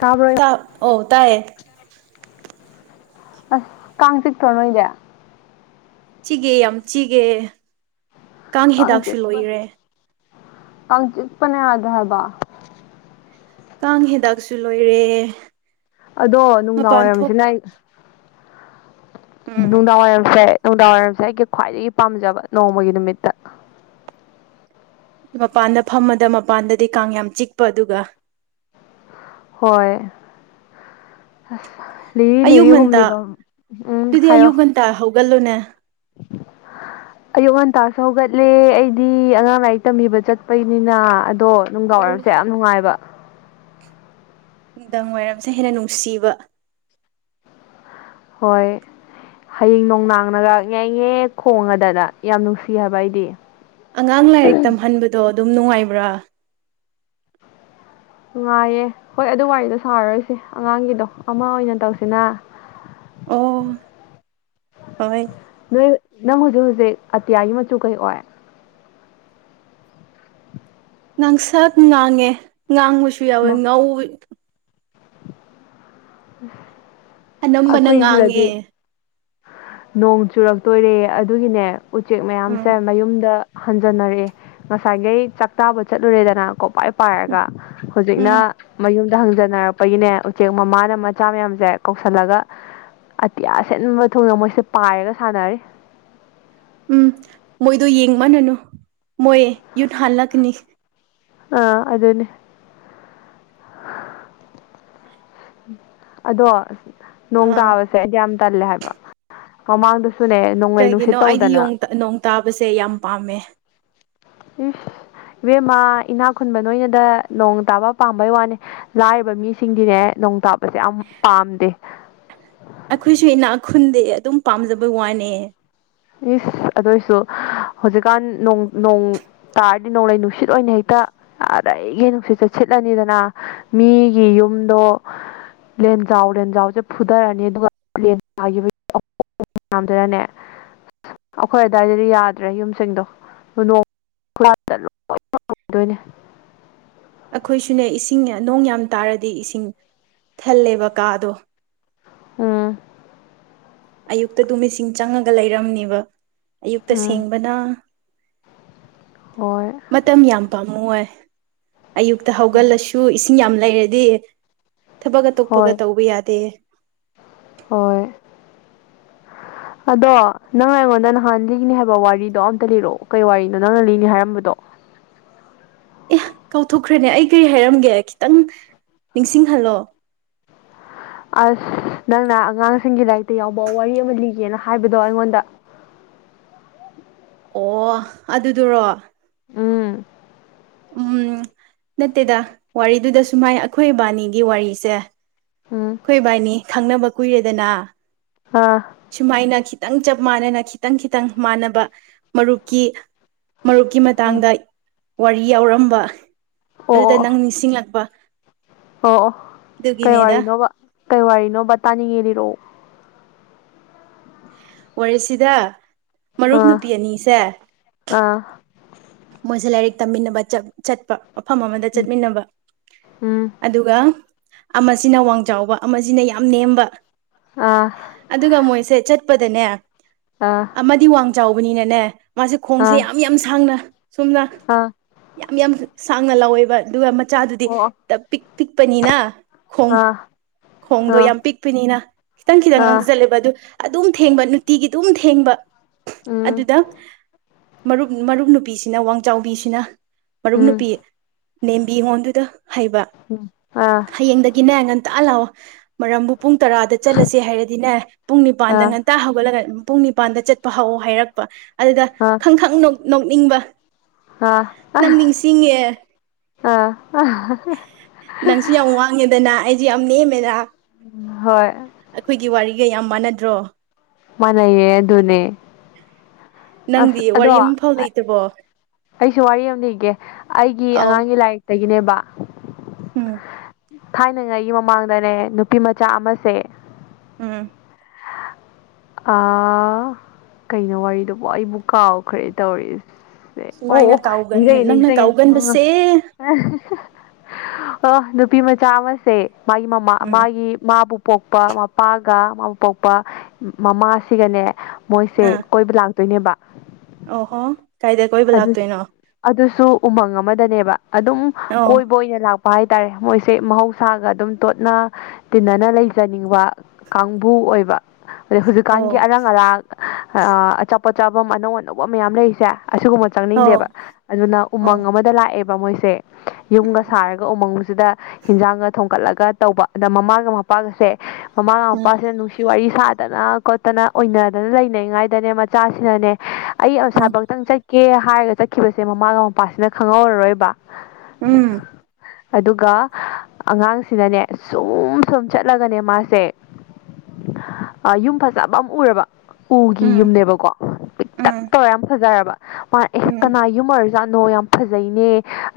ꯇꯥꯕ꯭ꯔꯣ ꯇ ꯑꯣ ꯇꯥꯏꯌꯦ ꯑꯁ ꯀꯥꯥꯟ ꯆꯛ ꯇꯣꯔꯣꯅꯣꯏꯗꯦ ꯆꯤꯒꯦ ꯌꯥꯝꯝ ꯆꯤꯒꯦ ꯀꯥꯡ ꯀꯪ ꯍꯤꯗꯥꯛꯁꯨ ꯆꯄ ꯂꯣꯏꯔꯦ ꯀꯪ ꯆꯄꯅꯦ ꯌꯥꯗ ꯍꯥꯏꯕ ꯀꯥꯡ ꯍꯤꯗꯥꯛꯁꯨ ꯂꯣꯏꯔꯦ ꯑꯗꯣ ꯅꯨꯡꯗꯥꯡ ꯃꯄꯥꯟ ꯊꯣꯛ ꯋꯥꯏꯔꯝꯃꯤꯁꯤꯅ ꯑꯩ ꯎꯝ ꯅꯨꯡꯗꯥꯡ ꯋꯥꯏꯔꯝꯁꯦ ꯅꯨꯡꯗꯥꯡ ꯋꯥꯏꯔꯝꯁꯦ ꯑꯩꯒꯤ ꯈ꯭ꯋꯥꯏꯗꯒꯤ ꯄꯥꯝꯖꯕ ꯅꯣꯡꯃꯒꯤ ꯅꯨꯃꯤꯠꯇ ꯃꯄꯥꯟꯗ ꯐꯝꯃꯗ ꯃꯄꯥꯟꯗꯗꯤ ꯀꯥꯡ ꯌꯥꯝ ꯆꯤꯛꯄ ꯑꯗꯨꯒ ꯍꯣꯏ ꯂꯤꯔꯤ ꯑꯌꯨꯛ ꯂꯤꯔꯤ ꯍꯨꯝꯂꯤꯕ ꯉꯟꯇꯥ ꯎꯝ ꯑꯗꯨꯗꯤ ꯍꯥꯏꯌꯣ ꯑꯌꯨꯛ ꯉꯟꯇꯥ ꯍꯧꯒꯠꯂꯨꯅꯦ ꯑꯌꯨꯛ ꯉꯟꯇꯥꯁꯨ ꯍꯧꯒꯠꯂꯦ ꯑꯩꯗꯤ ꯑꯉꯥꯡ ꯂꯥꯏꯔꯤꯛ ꯇꯝꯕꯤꯕ ꯆꯠꯄꯩꯅꯤꯅ ꯑꯗꯣ ꯑꯣ ꯅꯨꯡꯗꯥꯥꯎꯔꯛꯑꯁꯦ ꯌꯥꯝ ꯅꯨꯡꯉꯥꯏꯕ ꯅꯨꯡꯗꯪ ꯋꯥꯏꯔꯝꯁꯦ ꯍꯦꯟꯅ ꯅꯨꯡꯁꯤꯕ ꯍꯣꯏ ꯍꯌꯦꯡ ꯅꯣꯡꯅꯥꯡꯅꯒ ꯉꯏꯉꯦ ꯈꯣꯡꯉꯗꯗ ꯌꯥꯝ ꯅꯨꯡꯁꯤ ꯍꯥꯏꯕ ꯑꯩꯗꯤ ꯑꯉꯥꯡ ꯂꯥꯏꯔꯤꯛ ꯇꯝꯍꯟꯕꯗꯣ ꯑꯗꯨꯝ ꯅꯨꯡꯉꯥꯏꯕ꯭ꯔꯥ ꯅꯨꯡꯉꯥꯏꯌꯦ ꯍꯣꯏ ꯑꯗꯨ ꯋꯥꯔꯤꯗꯣ ꯁꯥꯔꯔꯣꯏꯁꯦ ꯑꯉꯥꯡꯒꯤꯗꯣ ꯑꯃ ꯑꯣꯏꯅ ꯇꯧꯁꯤꯅ ꯑꯣ ꯍꯣꯏ ꯅꯣꯏ ꯅꯪ ꯍꯧꯖꯤꯛ ꯍꯧꯖꯤꯛ ꯑꯇꯤꯌꯥꯒꯤ ꯃꯆꯨ ꯀꯩ ꯑꯣꯏ ꯅꯪꯁꯥ ꯉꯥꯡꯉꯦ ꯉꯥꯡꯕꯁꯨ ꯌꯥꯎꯋꯦ ꯃꯥ ꯉꯧ ꯎꯝ [unintelligible] ꯑꯅꯝꯕꯅ ꯉꯥꯡꯉꯦ ꯅꯣꯡ ꯆꯨꯔꯛꯇꯣꯏꯔꯦ ꯑꯗꯨꯒꯤꯅꯦ ꯎꯆꯦꯛ ꯃꯌꯥꯝꯁꯦ ꯎꯝ ꯃꯌꯨꯝꯗ ꯍꯟꯖꯟꯅꯔꯛꯑꯦ ꯉꯁꯥꯏꯈꯩ ꯆꯥꯛꯇꯥꯕ ꯆꯠꯂꯨꯔꯦꯗꯅ ꯀꯣ ꯄ ꯄꯥꯏꯔꯒ ꯎꯝ ꯍꯧꯖꯤꯛꯅ ꯃꯌꯨꯝꯗ ꯍꯪꯖꯟꯅꯔꯛꯄꯒꯤꯅꯦ ꯎꯆꯦꯛ ꯃꯃꯥꯅ ꯃꯆꯥ ꯃꯌꯥꯝꯁꯦ ꯀꯧꯁꯤꯜꯂꯒ ꯑꯇꯤꯌꯥ ꯁꯦꯟꯕ ꯊꯨꯡꯅ ꯃꯣꯏꯁꯦ ꯄꯥꯏꯔꯒ ꯁꯥꯟꯅꯔꯤ ꯎꯝ ꯃꯣꯏꯗꯣ ꯌꯦꯡꯃꯅꯅꯨ ꯃꯣꯏ ꯌꯨꯠ ꯍꯥꯜꯂꯛꯀꯅꯤ ꯑꯝ ꯑꯗꯨꯅꯦ ꯑꯗꯣ ꯅꯣꯡ ꯑꯥ ꯇꯥꯕꯁꯦꯗꯤ ꯌꯥꯝ ꯇꯜꯂꯦ ꯍꯥꯏꯕ ꯃꯃꯥꯡꯗꯁꯨꯅꯦ ꯅꯣꯡꯂꯩ ꯅꯨꯡꯁꯤꯠ ꯀꯩꯒꯤꯅꯣ ꯑꯩꯗꯤ ꯇꯧꯗꯅ ꯌꯣꯡ ꯅꯣꯡ ꯇꯥꯕꯁꯦ ꯌꯥꯝ ꯄꯥꯝꯃꯦ ꯏꯕꯦꯝꯃ ꯏꯅꯥ ꯈꯨꯟꯕ ꯅꯣꯏꯅꯗ ꯅꯣꯡ ꯇꯥꯕ ꯄꯥꯝꯕꯩ ꯋꯥꯅꯦ ꯂꯥꯏꯔꯤꯕ ꯃꯤꯁꯤꯡꯗꯤꯅꯦ ꯅꯣꯡ ꯇꯥꯞꯕꯁꯦ ꯌꯥꯝ ꯄꯥꯝꯗꯦ ꯑꯩꯈꯣꯏꯁꯨ ꯏꯅꯥꯛ ꯈꯨꯟꯗꯤ ꯑꯗꯨꯝ ꯄꯥꯝꯖꯕꯩ ꯋꯥꯅꯦ ꯏꯁ ꯑꯗꯨꯏꯁꯨ ꯍꯧꯖꯤꯛꯀꯥꯟ ꯅꯣꯡ ꯇꯥꯔꯗꯤ ꯅꯣꯡꯂꯩ ꯅꯨꯡꯁꯤꯠ ꯑꯣꯏꯅ ꯍꯦꯛꯇ ꯑꯔꯩꯒꯤ ꯅꯨꯡꯁꯤꯠꯁꯦ ꯁꯤꯠꯂꯅꯤꯗꯅ ꯃꯤꯒꯤ ꯌꯨꯝꯗꯣ ꯂꯦꯟꯖꯥꯎ ꯂꯦꯟꯖꯥꯎꯁꯦ ꯐꯨꯊꯔꯅꯤ ꯑꯗꯨꯒ ꯃꯗꯨꯅꯅꯦ ꯑꯩꯈꯣꯏ ꯑꯗꯥꯋꯥꯏꯗꯗꯤ ꯌꯥꯗ꯭ꯔꯦ ꯌꯨꯝꯁꯤꯡꯗꯣꯡ ꯂꯣꯏꯗꯣꯏꯅꯦ ꯑꯩꯈꯣꯏꯁꯨꯅꯦ ꯏꯁꯤꯡ ꯅꯣꯡ ꯌꯥꯝ ꯇꯥꯔꯗꯤ ꯏꯁꯤꯡ ꯊꯜꯂꯦꯕ ꯀꯥꯗꯣ ꯎꯝ [inaudible] ꯑꯌꯨꯛꯇꯗꯨ ꯃꯤꯁꯤꯡ ꯆꯪꯉꯒ ꯂꯩꯔꯝꯅꯦꯕ ꯑꯌꯨꯛꯇ ꯎꯝ ꯁꯦꯡꯕꯅ ꯍꯣꯏ ꯃꯇꯝ ꯌꯥꯝ ꯄꯥꯝꯃꯨꯏ ꯑꯌꯨꯛꯇ ꯍꯣꯏ ꯍꯧꯒꯠꯂꯁꯨ ꯏꯁꯤꯡ ꯌꯥꯝ ꯂꯩꯔꯗꯤ ꯊꯕꯛ ꯑ ꯇꯣꯛꯞꯄꯒ ꯍꯣꯏ ꯇꯧꯕ ꯌꯥꯗꯦ ꯍꯣꯏ [inaudible] ꯑꯗꯣ ꯅꯪꯅ ꯑꯩꯉꯣꯟꯗ ꯅꯍꯥꯟ ꯂꯤꯅꯤ ꯍꯥꯏꯕ ꯋꯥꯔꯤꯗꯣ ꯑꯝꯇ ꯂꯤꯔꯛꯑꯣ ꯀꯩ ꯋꯥꯔꯤꯅꯣ ꯅꯪꯅ ꯂꯤꯅꯤ ꯍꯥꯏꯔꯝꯕꯗꯣ ꯀꯧꯊꯣꯛꯈ꯭ꯔꯦꯅꯦ ꯑꯩ ꯀꯔꯤ ꯍꯥꯏꯔꯝꯒꯦ ꯈꯤꯇꯪ ꯅꯤꯡꯁꯤꯡꯍꯜꯂꯣ ꯑꯁ ꯅꯪꯅ ꯑꯉꯥꯡꯁꯤꯡꯒꯤ ꯂꯥꯏꯔꯤꯛꯇ ꯌꯥꯎꯕ ꯋꯥꯔꯤ ꯑꯃ ꯂꯤꯒꯦꯅ ꯍꯥꯏꯕꯗꯣ ꯑꯩꯉꯣꯟꯗ ꯑꯣ ꯑꯗꯨꯗꯨꯔꯣ ꯎꯝ [inaudible] [unintelligible] ꯎꯝ ꯅꯠꯇꯦꯗ ꯋꯥꯔꯤꯗꯨꯗ ꯁꯨꯃꯥꯏ ꯑꯩꯈꯣꯏ ꯏꯕꯥꯅꯤꯒꯤ ꯋꯥꯔꯤꯁꯦ ꯎꯝ ꯑꯩꯈꯣꯏ ꯕꯥꯏꯅꯤ ꯈꯪꯅꯕ ꯀꯨꯏꯔꯦꯗꯅ ꯑꯥ ꯁꯨꯃꯥꯏꯅ ꯈꯤꯇꯪ ꯆꯞ ꯃꯥꯟꯅꯅ ꯈꯤꯇꯪ ꯈꯤꯇꯪ ꯃꯥꯟꯅꯕ ꯃꯔꯨꯞꯀꯤ ꯃꯔꯨꯞꯀꯤ ꯑꯣ ꯃꯇꯥꯡꯗ ꯋꯥꯔꯤ ꯌꯥꯎꯔꯝꯕ ꯑꯗꯨꯗ ꯑꯣ ꯑꯣ ꯅꯪ ꯅꯤꯡꯁꯤꯡꯂꯛꯄ ꯑꯣ ꯑꯣ ꯀꯩ ꯑꯗꯨꯒꯤꯅꯦꯗ ꯋꯥꯔꯤꯅꯣꯕ ꯀꯩ ꯋꯥꯔꯤꯔꯤꯅꯣꯕ ꯇꯥꯅꯤꯡꯉꯦ ꯂꯤꯔꯛꯑꯣ ꯋꯥꯔꯤꯁꯤꯗ ꯃꯔꯨꯞ ꯑꯥ ꯅꯨꯄꯤ ꯑꯅꯤꯁꯦ ꯑꯥ ꯃꯣꯏꯁꯦ ꯂꯥꯏꯔꯤꯛ ꯇꯝꯃꯤꯟꯅꯕ ꯆꯠꯄ ꯃꯐꯝ ꯑꯃꯗ ꯎꯝ ꯆꯠꯃꯤꯟꯅꯕ ꯎꯝ ꯑꯗꯨꯒ ꯑꯃꯁꯤꯅ ꯋꯥꯡ ꯆꯥꯎꯕ ꯑꯃꯁꯤꯅ ꯌꯥꯝ ꯅꯦꯝꯕ ꯑꯥ ꯑꯗꯨꯒ ꯃꯣꯏꯁꯦ ꯆꯠꯄꯗꯅꯦ ꯑꯥ ꯑꯃꯗꯤ ꯋꯥꯡ ꯆꯥꯎꯕꯅꯤꯅꯅꯦ ꯃꯥꯁꯦ ꯈꯣꯡꯁꯦ ꯑꯥ ꯌꯥꯝ ꯌꯥꯝ ꯁꯥꯡꯅ ꯁꯨꯝꯅ ꯑꯥ ꯌꯥꯝ ꯌꯥꯝ ꯁꯥꯡꯅ ꯂꯧꯥꯎꯋꯦꯕ ꯑꯗꯨꯒ ꯃꯆꯥꯗꯨꯗꯤ ꯑꯣ ꯑꯣ ꯄꯤꯛ ꯄꯤꯛꯄꯅꯤꯅ ꯈꯣꯡ ꯑꯥ ꯈꯣꯡꯗꯣ ꯑꯥ ꯌꯥꯝ ꯄꯤꯛꯄꯅꯤꯅ ꯈꯤꯇꯪ ꯈꯤꯇꯪ ꯑꯥ ꯉ ꯆꯠꯂꯦꯕ ꯑꯗꯨ ꯑꯗꯨꯝ ꯊꯦꯡꯕ ꯅꯨꯡꯇꯤꯒꯤ ꯑꯗꯨꯝ ꯊꯦꯡꯕ ꯎꯝ ꯑꯗꯨꯗ ꯃꯔꯨꯞ ꯃꯔꯨꯞ ꯅꯨꯄꯤꯁꯤꯅ ꯋꯥꯡꯆ ꯆꯥꯎꯕꯤꯁꯤꯅ ꯃꯔꯨꯞ ꯎꯝ ꯅꯨꯨꯄꯤ ꯅꯦꯝꯕꯤ ꯑꯩꯉꯣꯟꯗꯨꯗ ꯍꯩꯕ ꯎꯝ ꯑꯥ ꯍꯌꯦꯡꯗꯒꯤꯅꯦ ꯉꯟꯇ ꯇꯛ ꯂꯥꯛꯑꯣ ꯃꯔꯝꯕꯨ ꯄꯨꯡ ꯇꯔꯥꯗ ꯆꯠꯂꯁꯦ ꯍꯥꯏꯔꯗꯤꯅꯦ ꯄꯨꯡ ꯅꯤꯄꯥꯟꯗ ꯑꯥ ꯉꯟꯇꯥ ꯍꯧꯒꯠꯂꯒ ꯄꯨꯡ ꯅꯤꯄꯥꯟꯗ ꯆꯠꯄ ꯍꯧꯑꯣ ꯍꯥꯏꯔꯛꯄ ꯑꯗꯨꯗ ꯈꯪ ꯈꯪ ꯅꯣꯛꯅꯤꯡꯕ ꯅꯪ ꯅꯤꯡꯁꯤꯡꯉꯦ ꯑ ꯑ ꯅꯪꯁꯨ ꯌꯥꯝ ꯋꯥꯡꯉꯦꯗꯅ ꯑꯩꯁꯨꯦ ꯌꯥꯝ ꯅꯦꯝꯃꯦꯗ ꯍꯣꯏ ꯑꯩꯈꯣꯏꯒꯤ ꯋꯥꯔꯤꯒ ꯌꯥꯝ ꯃꯥꯟꯅꯗ꯭ꯔꯣ ꯃꯅꯩꯌꯦ ꯑꯗꯨꯅꯦ ꯑꯁ ꯅꯪꯗꯤ ꯑꯗꯣ ꯋꯥꯔꯤ ꯑꯃꯐꯥꯎ ꯂꯩꯇꯕꯣ ꯑꯩꯁꯨ ꯋꯥꯔꯤ ꯑꯃꯅꯤꯒꯦ ꯑꯩꯒꯤ ꯑꯧ ꯑꯉꯥꯡꯒꯤ ꯂꯥꯏꯔꯤꯛ ꯑꯗꯒꯤꯅꯦꯕꯕꯥ ꯎꯝ ꯊꯥꯏꯅꯉꯥꯏꯒꯤ ꯃꯃꯥꯡꯗꯅꯦ ꯅꯨꯄꯤ ꯃꯆꯥ ꯑꯃꯁꯦ ꯎꯝ ꯍꯥ ꯀꯩꯅꯣ ꯋꯥꯔꯤꯗꯨꯕꯨ ꯑꯩꯕꯨ ꯀꯥꯎꯈ꯭ꯔꯦ ꯇꯧꯔꯤꯁꯦ ꯑꯣ ꯁꯨꯃꯥꯏꯅ ꯑꯣ ꯀꯥꯎꯒꯟ ꯅꯤꯡꯖꯉꯦ ꯅꯤꯡ ꯅꯪꯅ ꯆꯉꯦ ꯎ ꯀꯥꯎꯒꯟꯕꯁꯦ ꯑꯣ ꯅꯨꯄꯤ ꯃꯆꯥ ꯑꯃꯁꯦ ꯃꯥꯒꯤ ꯃꯃꯥ ꯎꯝ ꯃꯥꯒꯤ ꯃꯥꯕꯨ ꯄꯣꯛꯄ ꯃꯄꯥꯒ ꯃꯥ ꯄꯣꯛꯄ ꯃꯃꯥꯁꯤꯒꯅꯦ ꯃꯣꯏꯁꯦ ꯀꯣꯏꯕ ꯂꯥꯛꯇꯣꯏꯅꯦꯕ ꯑꯣ ꯍꯣ ꯑꯗꯨꯁꯨ ꯎꯃꯪ ꯑꯃꯗꯅꯦꯕ ꯑꯗꯨꯝ ꯑꯧ ꯀꯣꯏꯕ ꯑꯣꯏꯅ ꯂꯥꯛꯄ ꯄꯚꯥꯏ ꯇꯔꯦ ꯃꯣꯏꯁꯦ ꯃꯍꯧꯁꯥꯒ ꯑꯗꯨꯝ ꯇꯣꯠꯅ ꯇꯤꯟꯅꯅ ꯂꯩꯖꯅꯤꯡꯕ ꯀꯥꯡꯕꯨ ꯑꯣꯏꯕ ꯑꯗꯩ ꯍꯧꯖꯤꯛꯀꯥꯟꯒꯤ ꯑꯣ ꯑꯔꯥꯡ ꯑꯔꯥꯛ ꯑꯆꯥꯄꯆꯥꯥꯐꯝ ꯑꯅꯧ ꯑꯅꯧꯕ ꯃꯌꯥꯝ ꯂꯩꯔꯤꯁꯦ ꯑꯁꯤꯒꯨꯝꯕ ꯑꯧ ꯆꯪꯅꯤꯡꯗꯦꯕ ꯑꯗꯨꯅ ꯑꯣ ꯎꯃꯪ ꯑꯃꯗ ꯂꯥꯛꯑꯦꯕ ꯃꯣꯏꯁꯦ ꯌꯨꯝꯒ ꯎꯝ ꯁꯥꯔꯒ ꯎꯃꯪꯁꯤꯗ ꯍꯤꯟꯖꯥꯡꯒ ꯊꯣꯒꯠꯂꯒ ꯇꯧꯕ ꯑꯗ ꯃꯃꯥꯒ ꯃꯄꯥꯒꯁꯦ ꯃꯃꯥꯒ ꯎꯝ ꯃꯄꯥꯁꯤꯅ ꯅꯨꯡꯁꯤ ꯋꯥꯔꯤ ꯁꯥ ꯐꯠꯇꯅ ꯈꯣꯠꯇꯅ ꯑꯣꯏꯅꯗꯅ ꯂꯩꯅꯉꯥꯏꯗꯅꯦ ꯃꯆꯥꯁꯤꯅꯅꯦ ꯑꯩ ꯑꯁꯥꯕꯛꯇꯪ ꯆꯠ ꯀꯦ ꯍꯥꯏꯔꯒ ꯆꯠꯈꯤꯕꯁꯦ ꯃꯃꯥꯒ ꯃꯄꯥꯁꯤꯅ ꯈꯪꯍꯧꯔꯔꯣꯏꯕ ꯎꯝ ꯑꯗꯨꯒ ꯑꯉꯥꯡꯁꯤꯅꯅꯦ ꯁꯨꯝ ꯁꯨꯝ ꯆꯠꯂꯒꯅꯦ ꯃꯥꯁꯦ ꯌꯨꯝ ꯐꯖꯕ ꯑꯃꯝ ꯎꯔꯕ ꯎꯒꯤ ꯎꯝ ꯌꯨꯝꯅꯦꯕꯀꯣ ꯎꯝ ꯄꯤꯛꯇꯛ ꯎꯝ ꯇꯧꯔ ꯌꯥꯝ ꯐꯖꯔꯕ ꯃꯥ ꯑꯦ ꯎꯝ ꯀꯅꯥ ꯌꯨꯝ ꯑꯣꯏꯔꯁꯨ ꯖꯥꯠꯅꯣ ꯌꯥꯝ ꯐꯖꯩꯅꯦ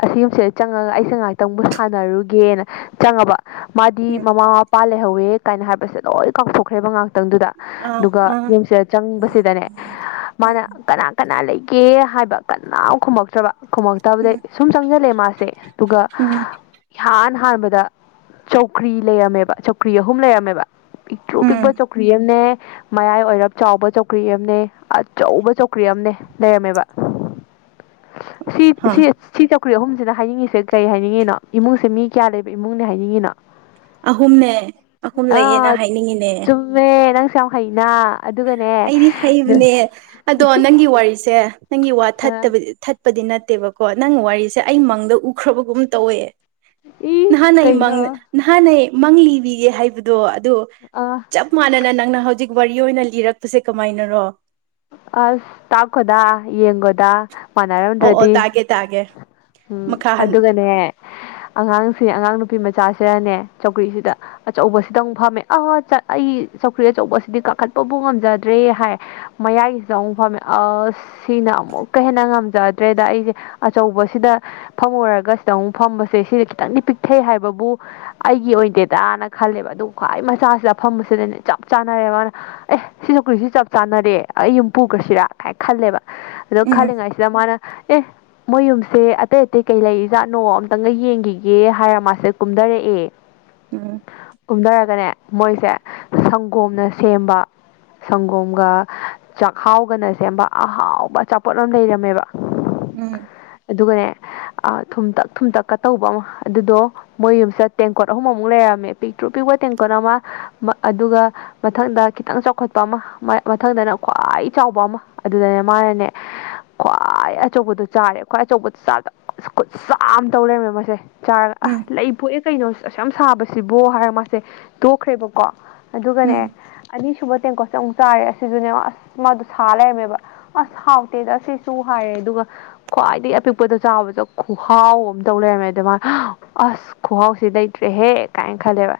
ꯑꯁꯤꯒꯨꯝꯕꯁꯤꯗ ꯆꯪꯉꯒ ꯑꯩꯁꯦ ꯉꯥꯏꯥꯛꯇꯪꯕꯨ ꯁꯥꯟꯅꯔꯨꯒꯦ ꯒꯦꯅ ꯆꯪꯉꯕ ꯃꯥꯗꯤ ꯎꯝ ꯃꯃꯥ ꯃꯄꯥ ꯂꯩꯍꯧꯋꯦ ꯀꯥꯏꯅ ꯍꯥꯏꯕꯁꯦ ꯂꯣꯏ ꯀꯥꯎꯊꯣꯛꯈ꯭ꯔꯦꯕ ꯉꯥꯛꯇ ꯃꯇꯝꯗꯨꯗ ꯑꯥ ꯑꯗꯨꯒ ꯑꯥ ꯌꯨꯝꯁꯤꯗ ꯆꯪꯕꯁꯤꯗꯅꯦ ꯃꯥꯅ ꯀꯅꯥ ꯀꯅꯥ ꯂꯩꯒꯦ ꯍꯥꯏꯕ ꯀꯅꯥ ꯈꯨꯝꯃꯛꯇ꯭ꯔꯕ ꯈꯨꯝꯃꯛꯇꯕꯗꯩ ꯎꯝ ꯁꯨꯝ ꯆꯪꯁꯤꯜꯂꯦ ꯃꯥꯁꯦ ꯑꯗꯨꯒ ꯎꯝ ꯏꯍꯥꯟ ꯍꯥꯟꯕꯗ ꯆꯧꯀ꯭ꯔꯤ ꯂꯩꯔꯝꯃꯦꯕ ꯆꯧꯀ꯭ꯔꯤ ꯑꯍꯨꯝ ꯂꯩꯔꯝꯃꯦꯕ ꯄꯤꯛꯂꯣ ꯄꯤꯛꯄ ꯎꯝ ꯆꯣꯀꯔꯤ ꯑꯦꯝꯅꯦ ꯃꯌꯥꯏ ꯑꯣꯏꯔꯞ ꯆꯥꯎꯕ ꯆꯧꯀ꯭ꯔꯤ ꯑꯃꯅꯦ ꯑꯆꯧꯕ ꯆꯧꯀ꯭ꯔꯤ ꯑꯃꯅꯦ ꯂꯩꯔꯃꯕ ꯁꯤ ꯍꯥ ꯁꯤ ꯁꯤ ꯆꯧꯀ꯭ꯔꯤ ꯑꯍꯨꯝꯁꯤꯅ ꯍꯥꯏꯅꯤꯡꯉꯤꯁꯦ ꯀꯩ ꯍꯥꯏꯅꯤꯡꯉꯤꯅꯣ ꯏꯃꯨꯡꯁꯦ ꯃꯤ ꯀꯌꯥ ꯂꯩꯕ ꯏꯃꯨꯡꯅꯦ ꯍꯥꯏꯅꯤꯡꯉꯤꯅꯣ ꯑꯍꯨꯝꯅꯦ ꯑꯍꯨꯝ ꯂꯩꯌꯦꯅ ꯍꯥꯏꯅꯤꯡꯉꯤꯅꯦ ꯑꯦ ꯅꯥꯡꯁ ꯌꯥ ꯍꯥꯏꯩꯅ ꯑꯩꯗꯤ ꯍꯩꯕꯅꯦ ꯑꯗꯣ ꯅꯪꯒꯤ ꯋꯥꯔꯤꯁꯦ ꯅꯪꯒꯤ ꯋꯥ ꯑ ꯊꯠꯇꯕ ꯆꯄꯗꯤ ꯅꯠꯇꯦꯕꯀꯣ ꯅꯪ ꯋꯥꯔꯤꯁꯦ ꯑꯩ ꯃꯪꯗ ꯎꯈ꯭ꯔꯕꯒꯨꯝ ꯇꯧꯋꯦ ꯏ ꯅꯍꯥꯟꯅꯩꯪ ꯀꯩꯅꯣ ꯅꯍꯥꯟꯅꯩ ꯃꯪ ꯂꯤꯔꯤꯒꯦ ꯍꯥꯏꯕꯗꯣ ꯑꯗꯨ ꯑ ꯆꯞ ꯃꯥꯟꯅꯅ ꯅꯪꯅ ꯍꯧꯖꯤꯛ ꯋꯥꯔꯤ ꯑꯣꯏꯅ ꯂꯤꯔꯛꯄꯁꯦ ꯀꯃꯥꯏꯅꯔꯣ ꯑꯁ ꯇꯥꯛꯀꯗ ꯌꯦꯡꯒꯣꯗ ꯑꯣ ꯑꯣ ꯃꯥꯟꯅꯔꯝꯗ꯭ꯔꯗꯤ ꯇꯥꯒꯦ ꯇꯥꯒꯦ ꯎꯝ ꯃꯈꯥ ꯍꯟ ꯑꯗꯨꯒꯅꯦ ꯑꯉꯥꯡꯁꯤ ꯑꯉꯥꯡ ꯅꯨꯄꯤ ꯃꯆꯥꯁꯤꯔꯅꯦ ꯆꯧꯀ꯭ꯔꯤꯁꯤꯗ ꯑꯆꯧꯕꯁꯤꯗꯪ ꯑꯃꯨꯛ ꯐꯝꯃꯦ ꯑ ꯑꯩ ꯆꯧꯀ꯭ꯔꯤ ꯑꯆꯧꯕꯁꯤꯗꯤ ꯀꯥꯈꯠꯄꯕꯨ ꯉꯝꯖꯗ꯭ꯔꯦ ꯍꯥꯏ ꯃꯌꯥꯏꯒꯤꯁꯤꯗ ꯑꯃꯨꯛ ꯐꯝꯃꯦ ꯑꯁ ꯁꯤꯅ ꯑꯃꯨꯛꯀ ꯍꯦꯟꯅ ꯉꯝꯖꯗ꯭ꯔꯦꯗ ꯑꯩꯁꯦ ꯑꯆꯧꯕꯁꯤꯗ ꯐꯝ ꯑꯣꯏꯔꯒ ꯁꯤꯗ ꯑꯃꯨꯛ ꯐꯝꯕꯁꯦ ꯁꯤꯁ ꯈꯤꯇꯪꯗꯤ ꯄꯤꯛꯊꯩ ꯍꯥꯏꯕꯕꯨ ꯑꯩꯒꯤ ꯑꯣꯏꯗꯦꯗꯅ ꯈꯜꯂꯦꯕ ꯑꯗꯨ ꯈ꯭ꯋꯥꯏ ꯃꯆꯥꯁꯤꯗ ꯑ ꯐꯝꯕꯁꯤꯗꯅꯦ ꯆꯞ ꯆꯥꯟꯅꯔꯦꯕ ꯃꯥꯅ ꯑꯦ ꯁꯤꯁꯨ ꯀꯨꯔꯤꯁꯤ ꯆꯞ ꯆꯥꯟꯅꯔꯦ ꯑꯩ ꯌꯨꯝ ꯄꯨꯈ꯭ꯔꯁꯤꯔꯥ ꯀꯥꯏꯅ ꯈꯜꯂꯦꯕ ꯑꯗꯣ ꯎꯝ ꯈꯜꯂꯤꯉꯥꯏ ꯃꯥꯅ ꯑꯦ ꯃꯣꯏ ꯌꯨꯝꯁꯦ ꯑꯇꯩ ꯑꯇꯩ ꯀꯩ ꯂꯩꯔꯤ ꯖꯥꯠꯅꯣ ꯑꯝꯇꯪꯒ ꯌꯦꯡꯈꯤꯒꯦ ꯍꯥꯏꯔ ꯃꯥꯁꯦ ꯀꯨꯝꯘꯔꯛꯑꯦ ꯎꯝ ꯀꯨꯝꯗꯔꯒꯅꯦ ꯃꯣꯏꯁꯦ ꯁꯪꯒꯣꯝꯅ ꯁꯦꯝꯕ ꯁꯪꯒꯣꯝꯒ ꯆꯥꯛꯍꯥꯎꯒꯅ ꯁꯦꯝꯕ ꯑꯍꯥꯎꯕ ꯑꯆꯥꯄꯣꯠ ꯑꯃ ꯂꯩꯔꯝꯃꯦꯕ ꯎꯝ ꯑꯗꯨꯒꯅꯦ ꯊꯨꯝꯇꯛ ꯊꯨꯝꯇꯛꯀ ꯇꯧꯕ ꯑꯃ ꯑꯗꯨꯗꯣ ꯃꯣꯏ ꯌꯨꯝꯁꯤꯗ ꯇꯦꯡꯀꯣ ꯑꯍꯨꯝꯃꯨꯛ ꯂꯩꯔꯝꯃꯦ ꯄꯤꯛꯇ꯭ꯔꯨ ꯄꯤꯛꯄ ꯇꯦꯡꯀꯣꯠ ꯑꯃ ꯑꯗꯨꯒ ꯃꯊꯪꯗ ꯈꯤꯇꯪ ꯆꯥꯎꯈꯠꯄ ꯑꯃ ꯃꯊꯪꯗꯅ ꯈ꯭ꯋꯥꯏ ꯆꯥꯎꯕ ꯑꯃ ꯑꯗꯨꯗꯅꯦ ꯃꯥꯅꯅꯦ ꯈ꯭ꯋꯥꯏ ꯑꯆꯧꯕꯗꯣ ꯆꯥꯔꯦ ꯈ꯭ꯋꯥꯏ ꯑꯆꯧꯕꯗꯨ ꯆꯥꯗ ꯈꯨꯠ ꯁꯥꯥ ꯑꯃ ꯇꯧ ꯂꯩꯔꯝꯃꯦ ꯃꯁꯦ ꯆꯥꯔ ꯎꯝ ꯂꯩ ꯄꯣꯛꯑꯦ ꯀꯩꯅꯣ ꯑꯁꯨꯌꯥꯝ ꯁꯥꯕꯁꯤꯕꯣ ꯍꯥꯏꯔꯒ ꯃꯥꯁꯦ ꯇꯣꯛꯈ꯭ꯔꯦꯕꯀꯣ ꯑꯗꯨꯒꯅꯦ ꯎꯝ ꯑꯅꯤꯁꯨꯕ ꯇꯦꯡꯀꯣꯠꯁꯦ ꯑꯃꯨꯛ ꯆꯥꯏꯔꯦ ꯑꯁꯤ ꯁꯤꯁꯨꯅꯦꯕ ꯑꯁ ꯃꯥꯗꯣ ꯁꯥ ꯂꯩꯔꯝꯃꯦꯕ ꯑꯁ ꯍꯥꯎꯇꯦꯗ ꯑꯁꯤꯁꯦ ꯁꯨ ꯍꯥꯏꯔꯦ ꯑꯗꯨꯒ ꯈ꯭ꯋꯥꯏꯗꯒꯤ ꯑꯄꯤꯛꯄꯗ ꯆꯥꯕꯁꯨ ꯈꯨꯍꯥꯎ ꯑꯝꯇꯧ ꯂꯩꯔꯝꯃꯦ ꯑꯗꯩ ꯃꯥ ꯑꯁ ꯈꯨꯍꯥꯎꯁꯤ ꯂꯩꯇ꯭ꯔꯦꯍꯦ ꯀꯥꯏꯅ ꯈꯜꯂꯦꯕ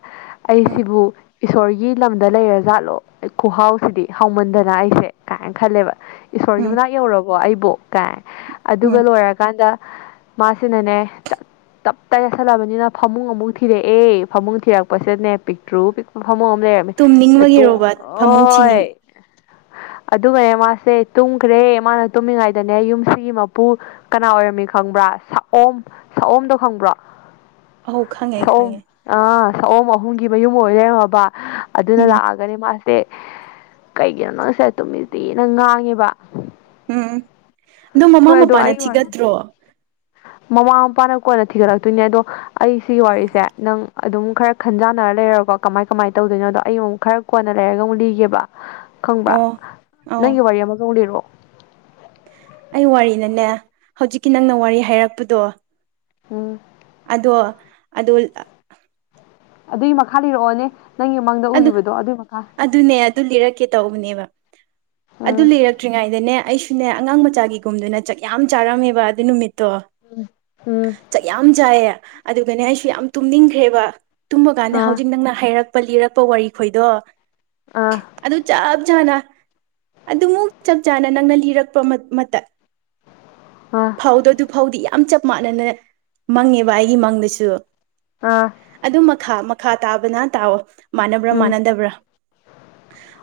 ꯎꯝ ꯑꯩꯁꯤꯕꯨ ꯏꯁꯣꯔꯒꯤ ꯂꯝꯗ ꯂꯩꯔꯖꯥꯠꯂꯣ ꯈꯨꯍꯥꯎꯁꯤꯗꯤ ꯍꯥꯎꯃꯟꯗ ꯑꯩꯁꯦ ꯀꯥꯏꯅ ꯈꯜꯂꯦꯕ ꯏꯁꯣꯔꯒꯤ ꯎꯝ ꯃꯅꯥꯛ ꯌꯧꯔꯕꯣ ꯑꯩꯕꯣ ꯀꯥꯏ ꯑꯗꯨꯒ ꯎꯝ ꯂꯣꯏꯔꯀꯥꯟꯗ ꯃꯥꯁꯤꯅꯅꯦ ꯇꯞ ꯇꯥꯏ ꯆꯥꯁꯜꯂꯕꯅꯤꯅ ꯐꯃꯨꯡ ꯑꯃꯨꯛ ꯊꯤꯔꯛꯑꯦ ꯐꯃꯨꯡ ꯊꯤꯔꯛꯄꯁꯤꯗꯅꯦ ꯄꯤꯛꯇ꯭ꯔꯨ ꯄꯤꯛꯄ ꯐꯃꯨꯡ ꯑꯃ ꯂꯩꯔ ꯇꯣꯛ ꯇꯨꯝꯅꯤꯡꯕꯒꯤꯔꯣꯕ ꯐꯃꯨꯡ ꯑꯣꯏ ꯊꯤꯅꯤꯡ ꯑꯗꯨꯒꯅꯦ ꯃꯥꯁꯦ ꯇꯨꯝꯈ꯭ꯔꯦ ꯃꯥꯅ ꯇꯨꯝꯃꯤꯉꯩꯗꯅꯦ ꯌꯨꯝꯁꯤꯒꯤ ꯃꯄꯨ ꯀꯅꯥ ꯑꯣꯏꯔꯝꯃꯤ ꯈꯪꯕ꯭ꯔꯥ ꯁꯥꯛꯑꯣꯝ ꯁꯥꯛꯑꯣꯝꯗꯣ ꯈꯪꯕ꯭ꯔꯣ ꯑꯧ ꯈꯪꯉꯦ ꯁꯑꯣꯝ ꯈꯪꯉꯦ ꯑꯥ ꯁꯑꯣꯝ ꯑꯍꯨꯝꯒꯤ ꯃꯌꯨꯝ ꯑꯣꯏ ꯂꯩꯔꯝꯃꯕ ꯑꯗꯨꯅ ꯎꯝ ꯂꯥꯛꯑꯒ ꯔꯦ ꯃꯥꯁꯦ ꯀꯩꯅꯣ ꯅꯪ ꯁꯤ ꯇꯨꯃꯤꯘꯤꯅ ꯉꯥꯡꯉꯦꯕ ꯎꯝ ꯑꯗꯣ ꯃꯃꯥ ꯍꯣꯏ ꯃꯄꯥꯅ ꯑꯩ ꯋꯥ ꯊꯤꯒꯠꯇ꯭ꯔꯣ ꯃꯃꯥ ꯃꯄꯥꯅ ꯀꯣꯟꯅ ꯊꯤꯒꯠꯂꯛꯇꯣꯏꯅꯦ ꯑꯗꯣ ꯑꯩ ꯁꯤꯒꯤ ꯋꯥꯔꯤꯁꯦ ꯅꯪ ꯑꯗꯨꯝ ꯈꯔ ꯈꯟꯖꯥꯟꯅꯔ ꯂꯩꯔꯕ ꯀꯃꯥꯏ ꯀꯃꯥꯏꯅ ꯇꯧꯗꯣꯏꯅꯣꯗꯣ ꯑꯩ ꯑꯃꯨꯛ ꯈꯔ ꯀꯣꯟꯅ ꯂꯩꯔꯒ ꯑꯃꯨꯛ ꯂꯤꯒꯦꯕ ꯈꯪꯕ꯭ꯔꯥ ꯑꯣ ꯑꯣ ꯅꯪꯒꯤ ꯋꯥꯔꯤ ꯑꯃꯒ ꯑꯃꯨꯛ ꯂꯤꯔꯣ ꯑꯩ ꯋꯥꯔꯤꯅꯅꯦ ꯍꯧꯖꯤꯛꯀꯤ ꯅꯪꯅ ꯋꯥꯔꯤ ꯍꯥꯏꯔꯛꯄꯗꯣ ꯎꯝ ꯑꯗꯣ ꯑꯗꯨ ꯑꯗꯨꯏ ꯃꯈꯥ ꯂꯤꯔꯛꯑꯣꯅꯦ ꯅꯪꯒꯤ ꯃꯥꯡꯗ ꯑꯗꯨ ꯎꯈꯤꯕꯗꯣ ꯑꯗꯨꯏ ꯃꯈꯥ ꯑꯗꯨꯅꯦ ꯑꯗꯨ ꯂꯤꯔꯛꯀꯦ ꯇꯧꯕꯅꯦꯕ ꯑꯗꯨ ꯎꯝ ꯂꯤꯔꯛꯇ꯭ꯔꯤꯉꯩꯗꯅꯦ ꯁꯤꯅꯦ ꯑꯉꯥꯡ ꯃꯆꯥꯒꯤꯒꯨꯝꯗꯨꯅ ꯆꯥꯛ ꯌꯥꯝ ꯆꯥꯔꯝꯃꯦꯕ ꯑꯗꯨ ꯅꯨꯃꯤꯠꯇꯣ ꯎꯝ ꯎꯝ ꯆꯥꯛꯌꯥꯝ ꯆꯥꯏꯌꯦ ꯑꯗꯨꯒꯅꯦ ꯑꯩꯁꯨ ꯌꯥꯝ ꯇꯨꯝꯅꯤꯡꯈ꯭ꯔꯦꯕ ꯇꯨꯝꯕ ꯀꯥꯟꯗ ꯑꯥ ꯍꯧꯖꯤꯛ ꯅꯪꯅ ꯍꯥꯏꯔꯛ ꯂꯤꯔꯛꯄ ꯋꯥꯔꯤ ꯈꯣꯏꯗꯣ ꯑꯥ ꯑꯗꯨ ꯆꯞ ꯆꯥꯅ ꯑꯗꯨꯃꯨꯛ ꯆꯞ ꯆꯥꯅ ꯅꯪꯅ ꯂꯤꯔꯛꯄ ꯃꯇ ꯑꯥ ꯐꯧꯗꯣ ꯑꯗꯨ ꯐꯧꯗꯤ ꯌꯥꯝ ꯆꯞ ꯃꯥꯟꯅꯅ ꯃꯪꯉꯦꯕ ꯑꯩꯒꯤ ꯃꯪꯗꯁꯨ ꯑꯥ ꯑꯗꯨ ꯃꯈꯥ ꯃꯈꯥ ꯇꯥꯕꯅ ꯇꯥꯑꯣ ꯃꯥꯟꯅꯕ꯭ꯔꯥ ꯎꯝ ꯃꯥꯟꯅꯗꯕ꯭ꯔꯥ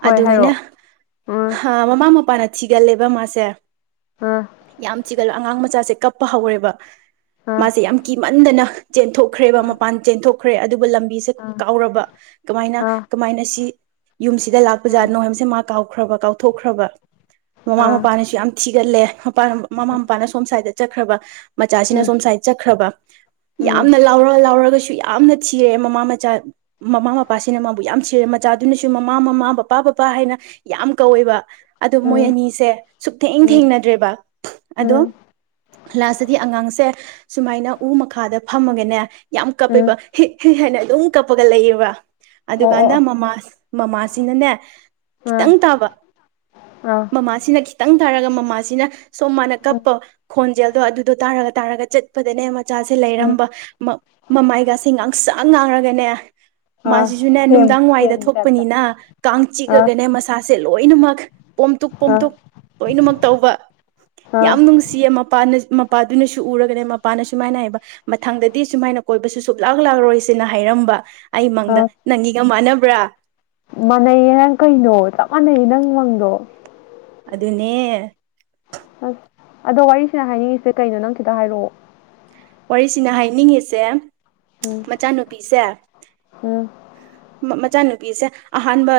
ꯍꯣꯏ ꯑꯗꯨꯒꯅ ꯍꯥꯏꯔꯛꯑꯣ ꯎꯝ ꯃꯃꯥ ꯃꯄꯥꯅ ꯊꯤꯒꯜꯂꯦꯕ ꯃꯥꯁꯦ ꯑꯥ ꯌꯥꯝ ꯆꯤꯒꯠꯂ ꯑꯉꯥꯡ ꯃꯆꯥꯁꯦ ꯀꯞꯄ ꯍꯧꯔꯦꯕ ꯑꯥ ꯃꯥꯁꯦ ꯌꯥꯝ ꯀꯤꯃꯟꯗꯅ ꯆꯦꯟꯊꯣꯛ ꯀꯈ꯭ꯔꯦꯕ ꯑꯥ ꯃꯄꯥꯟ ꯆꯦꯟꯊꯣꯛꯈ꯭ꯔꯦ ꯑꯗꯨꯕꯨ ꯂꯝꯕꯤꯁꯦ ꯑꯥ ꯀꯥꯎꯔꯕ ꯀꯃꯥꯏꯅ ꯑꯥ ꯀꯃꯥꯏꯅ ꯁꯤ ꯌꯨꯝꯁꯤꯗ ꯂꯥꯛꯄ ꯑꯥ ꯖꯥꯠꯅꯣ ꯍꯥꯏꯕꯁꯦ ꯃꯥ ꯀꯥꯎꯈ꯭ꯔꯕ ꯀꯥꯎꯊꯣꯛꯈ꯭ꯔꯕ ꯃꯃꯥ ꯑꯥ ꯃꯄꯥꯅꯁꯨ ꯌꯥꯝ ꯊꯤꯒꯜꯂꯦ ꯃꯃꯥ ꯃꯄꯥꯅ ꯁꯣꯝ ꯁꯥꯏꯏꯗ ꯆꯠꯈ꯭ꯔꯕ ꯃꯆꯥꯁꯤꯅ ꯎꯝ ꯁꯣꯝ ꯁꯥꯏꯗ ꯆꯠꯈ꯭ꯔꯕ ꯎꯝ ꯌꯥꯝꯅ ꯂꯥꯎꯔ ꯂꯥꯎꯔꯒꯁꯨ ꯌꯥꯝꯅ ꯊꯤꯔꯛꯑꯦ ꯃꯃꯥ ꯃꯆꯥ ꯃꯃꯥ ꯃꯄꯥꯁꯤꯅ ꯃꯥꯕꯨ ꯌꯥꯝ ꯁꯤꯔꯦ ꯃꯆꯥꯗꯨꯅꯁꯨ ꯃꯃꯥ ꯃꯃꯥ ꯃꯄꯥ ꯕꯄꯥ ꯍꯥꯏꯅ ꯌꯥꯝ ꯀꯧꯋꯦꯕ ꯑꯗꯨ ꯃꯣꯏ ꯑꯅꯤꯁꯦ ꯁꯨꯛꯊꯦꯡ ꯎꯝ ꯎꯝ ꯊꯦꯡꯅꯗ꯭ꯔꯦꯕ ꯑꯗꯣ ꯎꯝ ꯂꯥꯁꯇꯗꯤ ꯑꯉꯥꯡꯁꯦ ꯁꯨꯃꯥꯏꯅ ꯎ ꯃꯈꯥꯗ ꯐꯝꯃꯒꯅꯦ ꯌꯥꯝ ꯎꯝ ꯀꯞꯄꯦꯕ ꯍꯤꯛ ꯍꯤꯛ ꯍꯥꯏꯅ ꯑꯗꯨꯝ ꯀꯞꯄꯒ ꯂꯩꯌꯦꯕ ꯑꯣ ꯑꯣ ꯑꯗꯨꯀꯥꯟꯗ ꯑꯣ ꯃꯃꯥ ꯃꯃꯥꯁꯤꯅꯅꯦ ꯑꯥ ꯈꯤꯇꯪ ꯇꯥꯕ ꯑꯥ ꯃꯃꯥꯁꯤꯅꯈꯤ ꯈꯤꯇꯪ ꯇꯥꯔꯒ ꯃꯃꯥꯁꯤꯅ ꯁꯣꯝ ꯃꯥꯅ ꯎꯝ ꯀꯞꯄ ꯈꯣꯟꯖꯦꯜꯗꯣ ꯑꯗꯨꯗꯣ ꯇꯥꯔꯒ ꯇꯥꯔꯒ ꯆꯠ ꯀꯄꯗꯅꯦ ꯃꯆꯥꯁꯦ ꯎꯝ ꯂꯩꯔꯝꯕ ꯃꯃꯥꯏꯒꯥꯁꯦ ꯉꯥꯡꯁꯥꯡ ꯉꯥꯡꯔꯒꯅꯦ ꯑꯥ ꯃꯥꯁꯤꯁꯨꯅꯦ ꯁꯦꯝ ꯅꯨꯡꯗꯥꯡ ꯋꯥꯏꯗ ꯁꯦꯝꯒꯤ ꯇꯥꯏꯞꯇ ꯊꯣꯛꯄꯅꯤꯅ ꯀꯥꯡ ꯑꯥ ꯆꯤꯛꯑꯒꯅꯦ ꯃꯁꯥ ꯁꯥꯥꯁꯦ ꯂꯣꯏꯅꯃꯛ ꯄꯣꯝꯇꯨꯛ ꯑꯥ ꯄꯣꯝꯇꯨꯛ ꯂꯣꯏꯅꯃꯛ ꯇꯧꯕ ꯑꯥ ꯌꯥꯝ ꯅꯨꯡꯁꯤꯌꯦ ꯃꯄꯥꯅ ꯃꯄꯥꯗꯨꯅꯁꯨ ꯎꯔꯒꯅꯦ ꯃꯄꯥꯅ ꯁꯨꯃꯥꯏꯅ ꯍꯥꯏꯕ ꯃꯊꯪꯗꯗꯤ ꯁꯨꯃꯥꯏꯅ ꯀꯣꯏꯕꯁꯨ ꯁꯨꯀꯂꯥꯛ ꯂꯥꯛꯔꯣꯏꯁꯤꯅ ꯍꯥꯏꯔꯝꯕ ꯑꯩ ꯃꯪꯗ ꯑꯥ ꯅꯪꯒꯤꯒ ꯃꯥꯟꯅꯕ꯭ꯔꯥ ꯃꯥꯟꯅꯩꯌꯦ ꯅꯪ ꯀꯩꯅꯣ ꯆꯞ ꯃꯥꯟꯅꯩꯌꯦ ꯅꯪ ꯎꯃꯪꯗꯣ ꯑꯗꯨꯅꯦ ꯑꯁ ꯑꯗꯣ ꯋꯥꯔꯤꯁꯤꯅ ꯍꯥꯏꯅꯤꯡꯉꯤꯁꯦ ꯀꯩꯅꯣ ꯅꯪ ꯈꯤꯇ ꯍꯥꯏꯔꯛꯑꯣ ꯋꯥꯔꯤꯁꯤꯅ ꯍꯥꯏꯅꯤꯡꯉꯤꯁꯦ ꯎꯝ ꯃꯆꯥꯅꯨꯄꯤꯁꯦ ꯎꯝ ꯃꯆꯥꯅꯨꯄꯤꯁꯦ ꯑꯍꯥꯟꯕ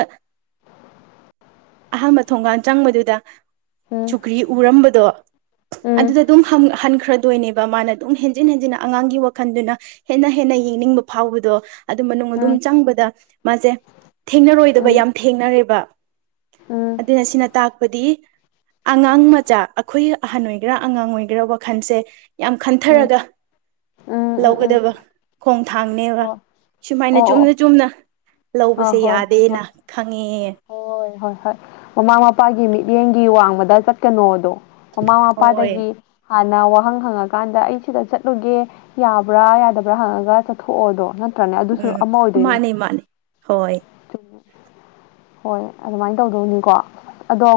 ꯑꯍꯥꯟꯕ ꯊꯣꯡꯒꯥꯟ ꯆꯪꯕꯗꯨꯗ ꯎꯝ ꯁꯨꯀ꯭ꯔꯤ ꯎꯔꯝꯕꯗꯣ ꯑꯗꯨꯗ ꯎꯝ ꯑꯗꯨꯝ ꯠꯈ꯭ꯔꯗꯣꯏꯅꯦꯕ ꯃꯥꯅ ꯑꯗꯨꯝ ꯍꯦꯟꯖꯤꯟ ꯍꯦꯟꯖꯤꯟ ꯑꯉꯥꯡꯒꯤ ꯋꯥꯈꯜꯗꯨꯅ ꯍꯦꯟꯅ ꯍꯦꯟꯅ ꯌꯦꯡꯅꯤꯡꯕ ꯐꯥꯎꯕꯗꯣ ꯑꯗꯨ ꯃꯅꯨꯡ ꯑꯗꯨꯝ ꯆꯪꯕꯗ ꯃꯥꯁꯦ ꯊꯦꯡꯅꯔꯣꯏꯗꯕ ꯎꯝ ꯌꯥꯝ ꯊꯦꯡꯅꯔꯦꯕ ꯎꯝ ꯎꯝ ꯑꯗꯨꯅ ꯁꯤꯅ ꯇꯥꯛꯄꯗꯤ ꯑꯉꯥꯡ ꯃꯆꯥ ꯑꯩꯈꯣꯏ ꯑꯍꯟ ꯑꯣꯏꯒꯦꯔꯥ ꯑꯉꯥꯡ ꯑꯣꯏꯒꯦꯔꯥ ꯋꯥꯈꯜꯁꯦ ꯌꯥꯝ ꯈꯟꯊꯔꯒ ꯎꯝ ꯎꯝ ꯎꯝ ꯎꯝ ꯂꯧꯒꯗꯕ ꯈꯣꯡ ꯊꯥꯡꯅꯦꯒ ꯑꯣ ꯁꯨꯃꯥꯏꯅ ꯑꯣ ꯑꯣ ꯆꯨꯝꯅ ꯆꯨꯝꯅ ꯑꯥ ꯂꯧꯕꯁꯦ ꯍꯣꯏ ꯍꯣꯏ ꯍꯣꯏ ꯌꯥꯗꯦꯅ ꯈꯪꯉꯦ ꯍꯣꯏ ꯍꯣꯏ ꯍꯣꯏ ꯃꯃꯥ ꯃꯄꯥꯒꯤ ꯃꯤꯠꯌꯦꯡꯒꯤ ꯋꯥꯡꯃꯗ ꯆꯠꯀꯅꯣ ꯑꯗꯣ ꯃꯃꯥ ꯍꯣꯏ ꯃꯄꯥꯗꯒꯤ ꯍꯥꯟꯅ ꯋꯥꯍꯪ ꯍꯪꯉꯀꯥꯟꯗ ꯑꯩ ꯁꯤꯗ ꯆꯠꯂꯨꯒꯦ ꯌꯥꯕ꯭ꯔꯥ ꯌꯥꯗꯕ꯭ꯔꯥ ꯍꯪꯉꯒ ꯆꯠꯊꯣꯛꯑꯣꯗꯣ ꯅꯠꯇ꯭ꯔꯅꯦ ꯑꯗꯨꯁꯨ ꯎꯝ ꯑꯃ ꯑꯣꯏꯗꯣꯏꯅꯦ ꯃꯥꯅꯦ ꯃꯥꯅꯦ ꯍꯣꯏ ꯍꯣꯏ ꯑꯗꯨꯃꯥꯏꯅ ꯇꯧꯗꯧꯅꯤꯀꯣ ꯑꯗꯣ